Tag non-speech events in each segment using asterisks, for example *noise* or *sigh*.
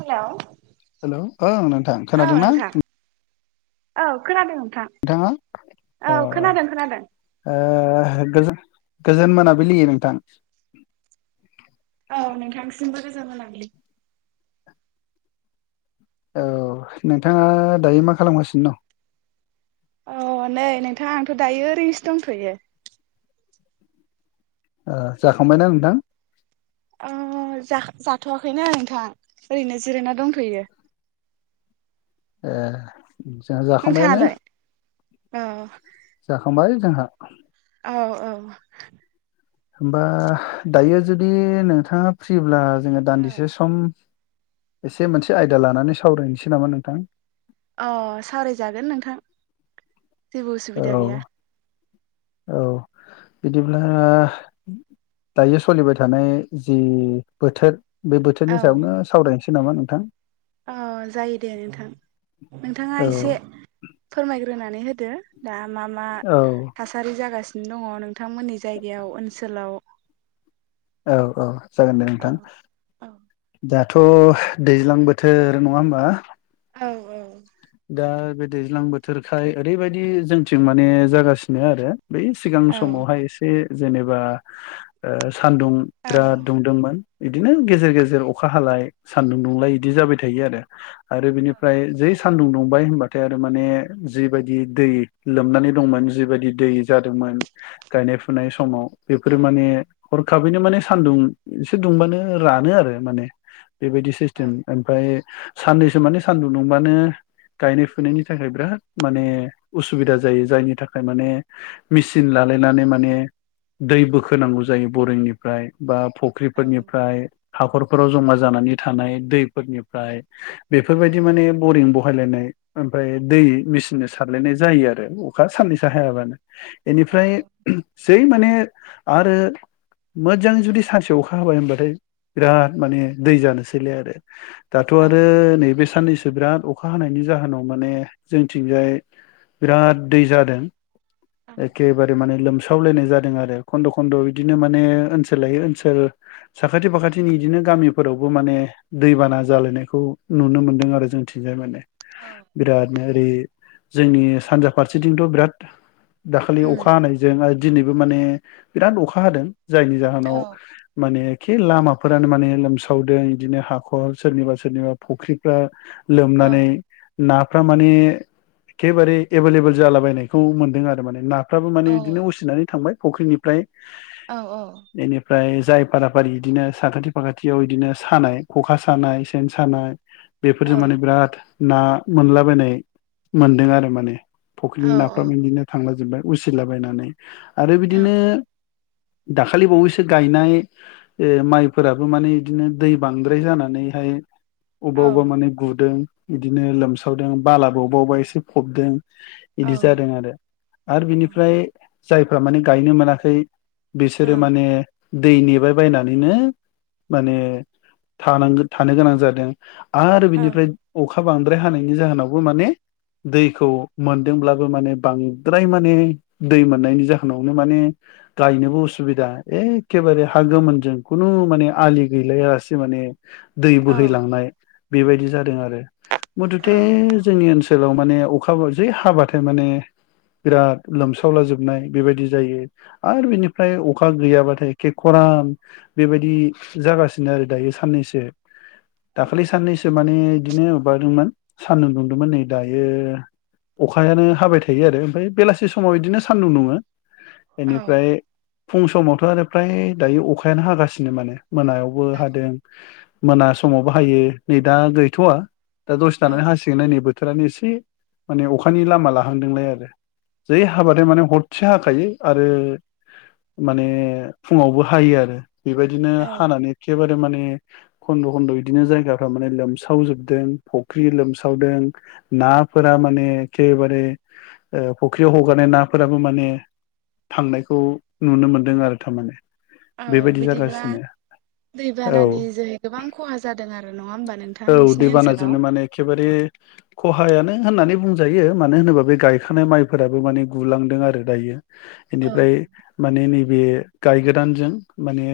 हेल' हेल' ओं नोंथां खोनादों ना औ खोनादों नोंथां नोंथाङा अ औ खोनादों खोनादों ओ गो गोजोन मोनाबिलि नोंथां औ नोंथांसिमबो गोजोन मोनाबिलि औ नोंथाङा दायो मा खालामगासिनो दं अ नै नोंथां आंथ' दायो ओरैनोसो दंथ'यो जाखांबायना नोंथां जाथ'वाखैनो नोंथां ओरैनो जिरायना दंथ'यो ए जोंहा जाखांबायानो नोंथाङालाय औ जाखांबाय जोंहा औ औ होमबा दायो जुदि नोंथाङा फ्रिब्ला जोङो औ दान्दिसे सम एसे मोनसे आयदा लानानै सावरायनोसै नामा नोंथां अ सावरायजागोन नोंथां जेबो उसुबिदा औ गैया औ बिदिब्ला दायो सोलिबाय थानाय जि बोथोर बे बोथोरनि सायावनो सावरायनोसै नामा नोंथां औ जायो दे नोंथां नोंथाङा औ एसे फोरमायग्रोनानै होदो दा मा मा औ थासारि जागासिनो दङ नोंथांमोननि जायगायाव ओनसोलाव औ औ जागोन दे औ नोंथां औ दाथ' दैज्लां बोथोर नङा होमबा औ औ दा बे दैज्लां बोथोरखाय ओरैबायदि जोंथिं माने जागासिनो आरो बै सिगां औ समावहाय एसे जेनेबा सानदुं औ बिराद दुंदोंमोन बिदिनो गेजेर गेजेर अखा हालाय सानदुं दुंलाय बिदि जाबाय थायो आरो आरो बिनिफ्राय जे सानदुं दुंबाय होनबाथाय आरो माने जिबायदि दै लोमनानै दंमोन जिबायदि दै जादोंमोन गायनाय फुनाय समाव औ बेफोरो माने हरखाबैनो माने सान्दुं एसे दुंबानो रानो आरो माने बेबायदि सिस्टेम ओमफ्राय साननैसो माने सानदुं दुंबानो गायनाय फुनायनि थाखाय बिराद माने उसुबिदा जायो जायनि थाखाय माने मेचिन लालायनानै माने दै बोखोनांगौ जायो बरिंनिफ्राय बा औ फख्रिफोरनिफ्राय हाखरफोराव जमा जानानै थानाय दैफोरनिफ्राय औ बेफोरबायदि माने बरिं बहायलायनाय ओमफ्राय दै मेचिनजों सारलायनाय जायो आरो अखा साननैसो हायाबानो औ बेनिफ्राय जै माने आरो मोजां जुदि सानसेयाव अखा हाबाय होनोमबाथाय बिराद माने दै जानोसैलै आरो दाथ' औ आरो नैबे साननैसो बिराद अखा हानायनि जाहोनाव माने जोंथिंजाय बिराद दै जादों एखेबारे माने लोमसाव -लायनाय जादों आरो खन्द' खन्द' बिदिनो माने ओनसोल लाय ओनसोल साखाथि फाखाथिनि बिदिनो गामिफोरावबो माने दैबाना जालायनायखौ नुनो मोनदों आरो जों जाय मे बिरादनो ओरै जोंनि सानजा फारसेथिंथ' बिराद दाखालि अखा हानायजों आरो दिनैबो माने बिराद अखा हादों जायनि औ जाहोनाव माने एखे लामाफोरानो माने लोमसावदों बिदिनो हाखर सोरनिबा सोरनिबा फुख्रिफ्रा लोमनानै नाफ माने एखेबारे एभेलेबल जालाबायनायखौ मोनदों आरो माने ना फ्राबो माने बिदिनो उसिनानै थांबाय फुख्रिनिफ्राय औ औ बेनिफ्राय जाय फाराफारि बिदिनो साखाथि फाखाथियाव बिदिनो सानाय ख'खा सानाय सेन सानाय बेफोरजों माने बिराद ना मोनलाबायनाय मोनदों आरो माने फुख्रिनि नाफ्राबो बिदिनो थांला जोबबाय उसिलाबायनानै आरो बिदिनो दाखालि बावैसो गायनाय ओ माइफोराबो माने बिदिनो दै बांद्राय जानानैहाय अबेबा अबेबा माने गुदों बिदिनो लोमसावदों बालाबो अबेबा अबेबा एसे फबदों बिदि जादों औ आरो आरो बिनिफ्राय जायफ्रा माने गायनो मोनाखै बिसोरो औ माने दै नेबाय बायनानैनो माने थानांगौ थानो गोनां जादों। आरो बिनिफ्राय अखा बांद्राय हानायनि जाहोनावबो माने दैखौ मोनदोंब्लाबो माने बांद्राय माने दै मोननायनि जाहोनावनो माने गायनोबो उसुबिदा एखेबारे हा गोमोनजों खुनु माने आलि गैलायासै माने दै बोहैलांनाय बेबायदि जादों आरो मथथे जोंनि ओनसोल ओनसोलाव‌ माने अखा जे हाबाथाय माने बिराद लोमसावला जोबनाय बेबायदि जायो आरो बिनिफ्राय अखा गैयाबाथाय एखे खरान बेबायदि जागासिनो आरो दायो साननैसो दाखालि साननैसो माने बिदिनो माबादोंमोन सान्दुं दुंदोंमोन नै दायो अखायानो हाबाय थायो आरो ओमफ्राय बेलासि समाव बिदिनो सान्दुं दङो बेनिफ्राय फुं समावथ' आरो फ्राय दायो अखायानो हागासिनो माने मोनायावबो हादों मोना समावबो हायो नै दा गैथ'वा दा दसे थानानै हासिगोन नै बोथोरानो एसे माने अखानि लामा लाहांदोंलाय आरो जै हाबाथाय माने ह हरसे हाखायो आरो माने फुङावबो हायो आरो बेबायदिनो हानानै एखेबारे माने खन्द' खन्द' बिदिनो जायगाफ्रा माने लोम लोमसावजोबदों फुख्रि लोमसावदों नाफोरा माने एखेबारे ओ फुख्रियाव हगारनाय नाफोराबो माने थांनायखौ नुनो मोन्दों आरो थारमाने औ बेबायदि बिदिब्ला जागासिनो औ दैबानानि जोहै गोबां खहा जादों आरो नङा होमबा नोंथां औ नोंसिनि ओनसोलाव दैबानाजोंनो माने एखेबारे खहायानो होननानै बुं जायो मानो होनोबा बे गायखानाय माइफोराबो माने गुलांदों आरो दायो औ बेनिफ्राय माने नैबे गायगदानजों माने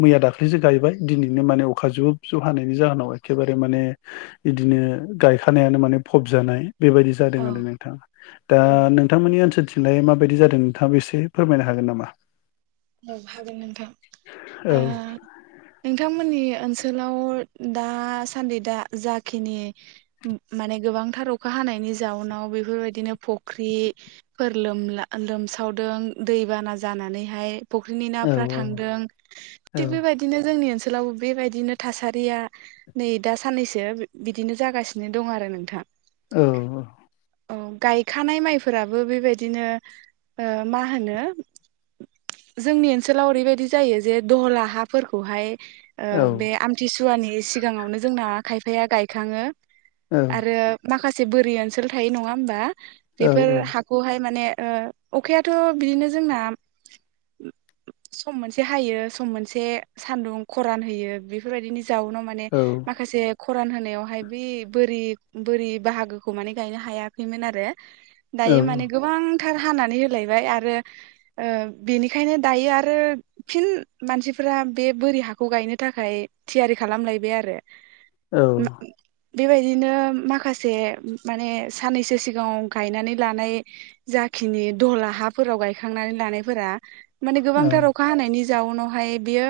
मैया दाख्लैसो गायबाय दिनैनो माने अखा जुब जुब हानायनि जाहोनाव एखेबारे माने बिदिनो गायखानायानो माने फबजानाय बेबायदि जादों औ आरो नोंथा औ दा नोंथांमोननि ओसोलथिंलाय माबायदि जादों नोंथाङाबा एसे फोरमायनो हागोन नामा औ हागोन नोंथां औ ओ नोंथांमोननि ओनसोलाव दासान्दि दा जाखिनि माने गोबांथार अखा हानायनि जाउनाव बेफोरबायदिनो फुख्रि फोर लोमला लोमसावदों दैबाना जानानैहाय। फुख्रिनि औ नाफोरा थांदों औ थिख बेबायदि नो जोंनि ओनसोलावबो बेबायदिनो थासारिया नै दा साननैसो बि-बिदिनो जागासिनो दं आरो नोंथां। औ। औ गायखानाय माइफोराबो बेबायदिनो ओ मा होनो जोंनि ओनसोलाव ओरैबायदि जायो जे दहला हाफोरखौहाय औ बे आमथिसुवानि सिगाङावनो जोंना खायफाया गायखाङो औ आरो माखासे बोरि ओनसोल थायो नङा होमबा औ बेफोर हा खौहाय ओ माने अखायाथ' बिदिनो जोंना *inaudible* सम मोनसे हायो सम मोनसे सानदुं खरान होयो बेफोर बायदिनो जाउनाव माने माखासे खरान होनायावहाय बे बोरि बोरि बाहागोखौ माने गायनो हायाखैमोन आरो। औ दायो माने गोबांथार हानानै होलायबाय आरो ओ बेनिखायनो दायो आरो फिन मानसिफोरा बे बोरि हाखौ गायनो थाखाय थियारि खालामलायबाय आरो। औ माने बेबायदिनो माखासे माने साननैसो सिगाङाव गायनानै लानाय जाखिनि दहला हाफोराव गायखांनानै लानायफोरा माने औ गोबांथार अखा अखा हानायनि जाउनावहाय बियो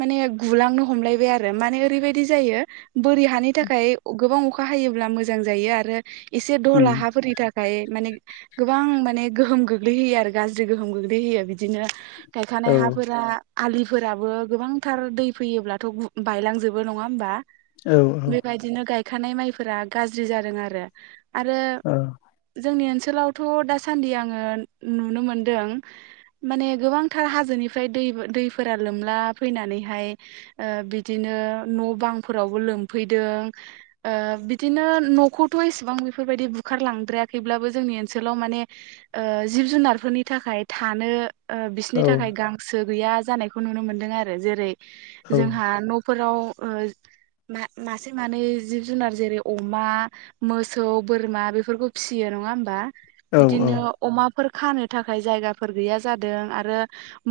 माने गुलांनो हमलायबाय आरो माने ओरैबायदि जायो बोरि हानि थाखाय गोबां अखा हायोब्ला मोजां जायो आरो एसे उम दहला हाफोरनि थाखाय ओमफ्राय माने गोबां माने गोहोम गोग्लैहोयो आरो गाज्रि गोहोम गोग्लैहोयो बिदिनो गायखानाय औ हाफोरा आलिफोराबो गोबांथार दै फैयोब्लाथ' गु-बायलांजोबो नङा होमबा। औ बेबायदिनो गायखानाय माइफोरा गाज्रि जादों आरो आरो औ जोंनि ओनसोलावथ' दासान्दि आङो नुनो मोनदों माने गोबांथार हाजोनिफ्राय दै दैफोरा लोमला फैनानैहाय ओ बिदिनो न'-बांफोरावबो लोमफैदों। ओ बिदिनो न'खौथ' एसेबां बेफोर बायदि बुखारलांद्रायाखैब्लाबो जोंनि ओनसोलाव माने ओ जिब-जुनारफोरनि थाखाय थानो ओ बिसनि थाखाय गांसो गैया जानायखौ नुनो मोनदों आरो जेरै जोंहा न' फोराव ओ मासे मानै जिब जुनार जेरै अमा मोसौ बोरमा बेफोरखौ फिसियो नङा होमबा। औ औ बिदिनो अमाफोर खानो थाखाय जायगाफोर गैया जा जादों आरो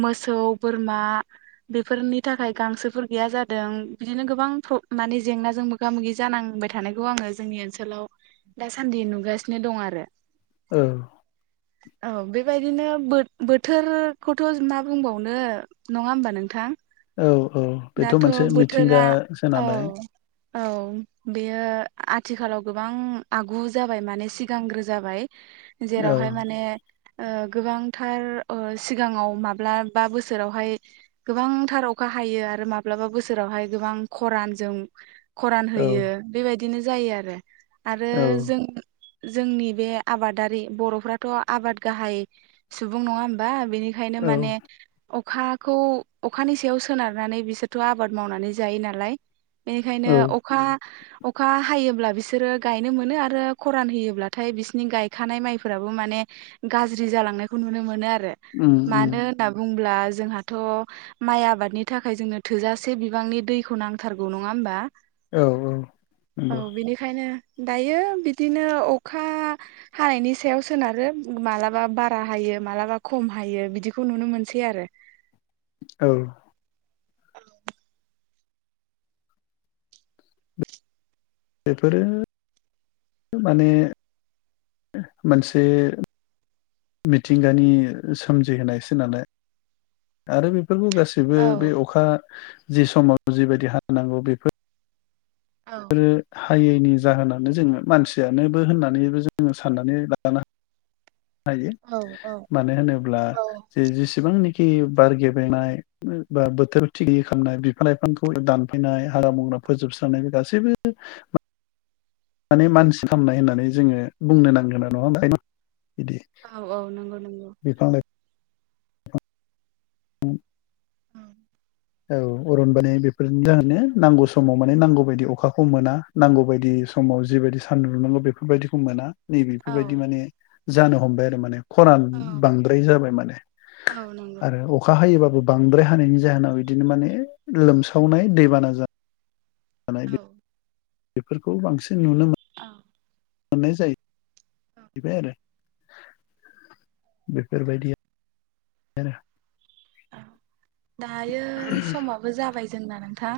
मोसौ, बोरमा बेफोरनि थाखाय गांसोफोर गैया जादों बिदिनो गोबां प्र माने जेंनाजों मोगा-मोगि जानांबाय थानायखौ आङो जोंनि ओनसोलाव दासान्दि नुगासिनो दं आरो। ओ औ बेबायदिनो बोरि बोथोरखौथ' मा बुंबावनो नङा होमबा नोंथां। औ औ बेथ' दाथ' मोनसे बोथोरा मिथिंगासो औ। नालाय औ बेयो आथिखालाव गोबां आगु जाबाय माने सिगांग्रो जाबाय। औ जेरावहाय माने ओ गोबां थार ओ सिगाङाव माब्लाबा बोसोरावहाय गोबांथार अखा हायो आरो माब्लाबा बोसोरावहाय गोबां खरानजों खरान औ होयो बेबायदिनो जायो आरो आरो औ जों जोंनि बे आबादारि बर'फ्राथ' आबाद गाहाय सुबुं नङा होमबा बेनि खायनो औ माने अखाखौ अखानि सायाव सोनारनानै बिसोरथ' आबाद मावनानै जायो नालाय। बेनिखायनो औ अखा अखा हायोब्ला बिसोरो गायनो मोनो आरो खरान होयोब्लाथाय बिसोरनि गायखानाय माइफोराबो माने गाज्रि जालांनायखौ नुनो मोनो आरो उम उम मानो होनना बुंङोला जोंहाथ' माइ आबादनि थाखाय जोंनो थोजासे बिबांनि दैखौ नांथारगौ नङा होमबा औ औ औ नंगौ बिनिखायनो दायो बिदिनो अखा हानायनि सायाव सोनारो मालाबा बार रा हायो मालाबा खम हायो बिदिखौ नुनो मोनसै आरो औ औ बेफोरो माने मोनसे मिथिंगानि सोमजिहोनायसो नोनानै आरो बेफोरखौ गासै बो औ बे अखा जि समाव जिबायदि हानांगौ बेफोर औ नो हायैनि जाहोनानो जोङो मानसियानोबो होननानैबो जोङो साननानै लानो हायो औ औ मानो होनोब्ला औ जे जेसेबांनि बार गेबेनाय बा बोथोर थिगि खालामनाय बिफां लाइफांखौ दानफैनाय हाग्रा बंग्रा फोजोबस्रांनाय बे गासैबो माने मानसि खालामामनाय होननानै जोङो बुंनो नांगोनना नङा फ्राय *unintelligible* बिदि औ औ नंगौ नंगौ बिफां लाइ उम औ अरनबारिनि बेफोरनि जाहोनो नांगौ समाव माने नांगौ बायदि अखाखौ मोना नांगौ बायदि समाव जिबायदि सान्दुं लुनांगौ बेफोरबायदिखौ मोना औ नैबेफोरबायदि माने जानो हमबाय आरो माने खरान औ बांद्राय जाबाय माने औ नंगौ आरो अखा हायोबाबो बांद्राय हानायनि जाहोनाव बिदिनो माने लोमसावनाय दैबाना जानाय *inaudible* बेफोरखौ बांसिन नुनो मोन औ मोननाय जायो बिबाय आरो बेफोर बादि नो आरो *unintelligible* औ दायो समाबो जाबाय जोंना नोंथां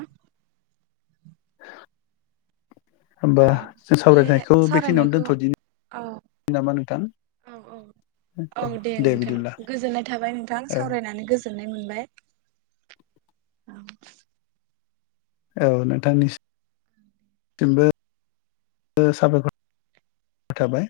होमबा औ जों बे सावरायनायखौ बेखिनियावनो सावरायनायखौ दोनथ'दिनि औ नामा नोंथां? औ औ औ दे नोंथां गोजोननाय थाबाय नोंथां औ सावरायनानै गोजोन गोजोननाय मोनबाय औ औ नोंथांनिसि सिमबो साबायखर थाबाय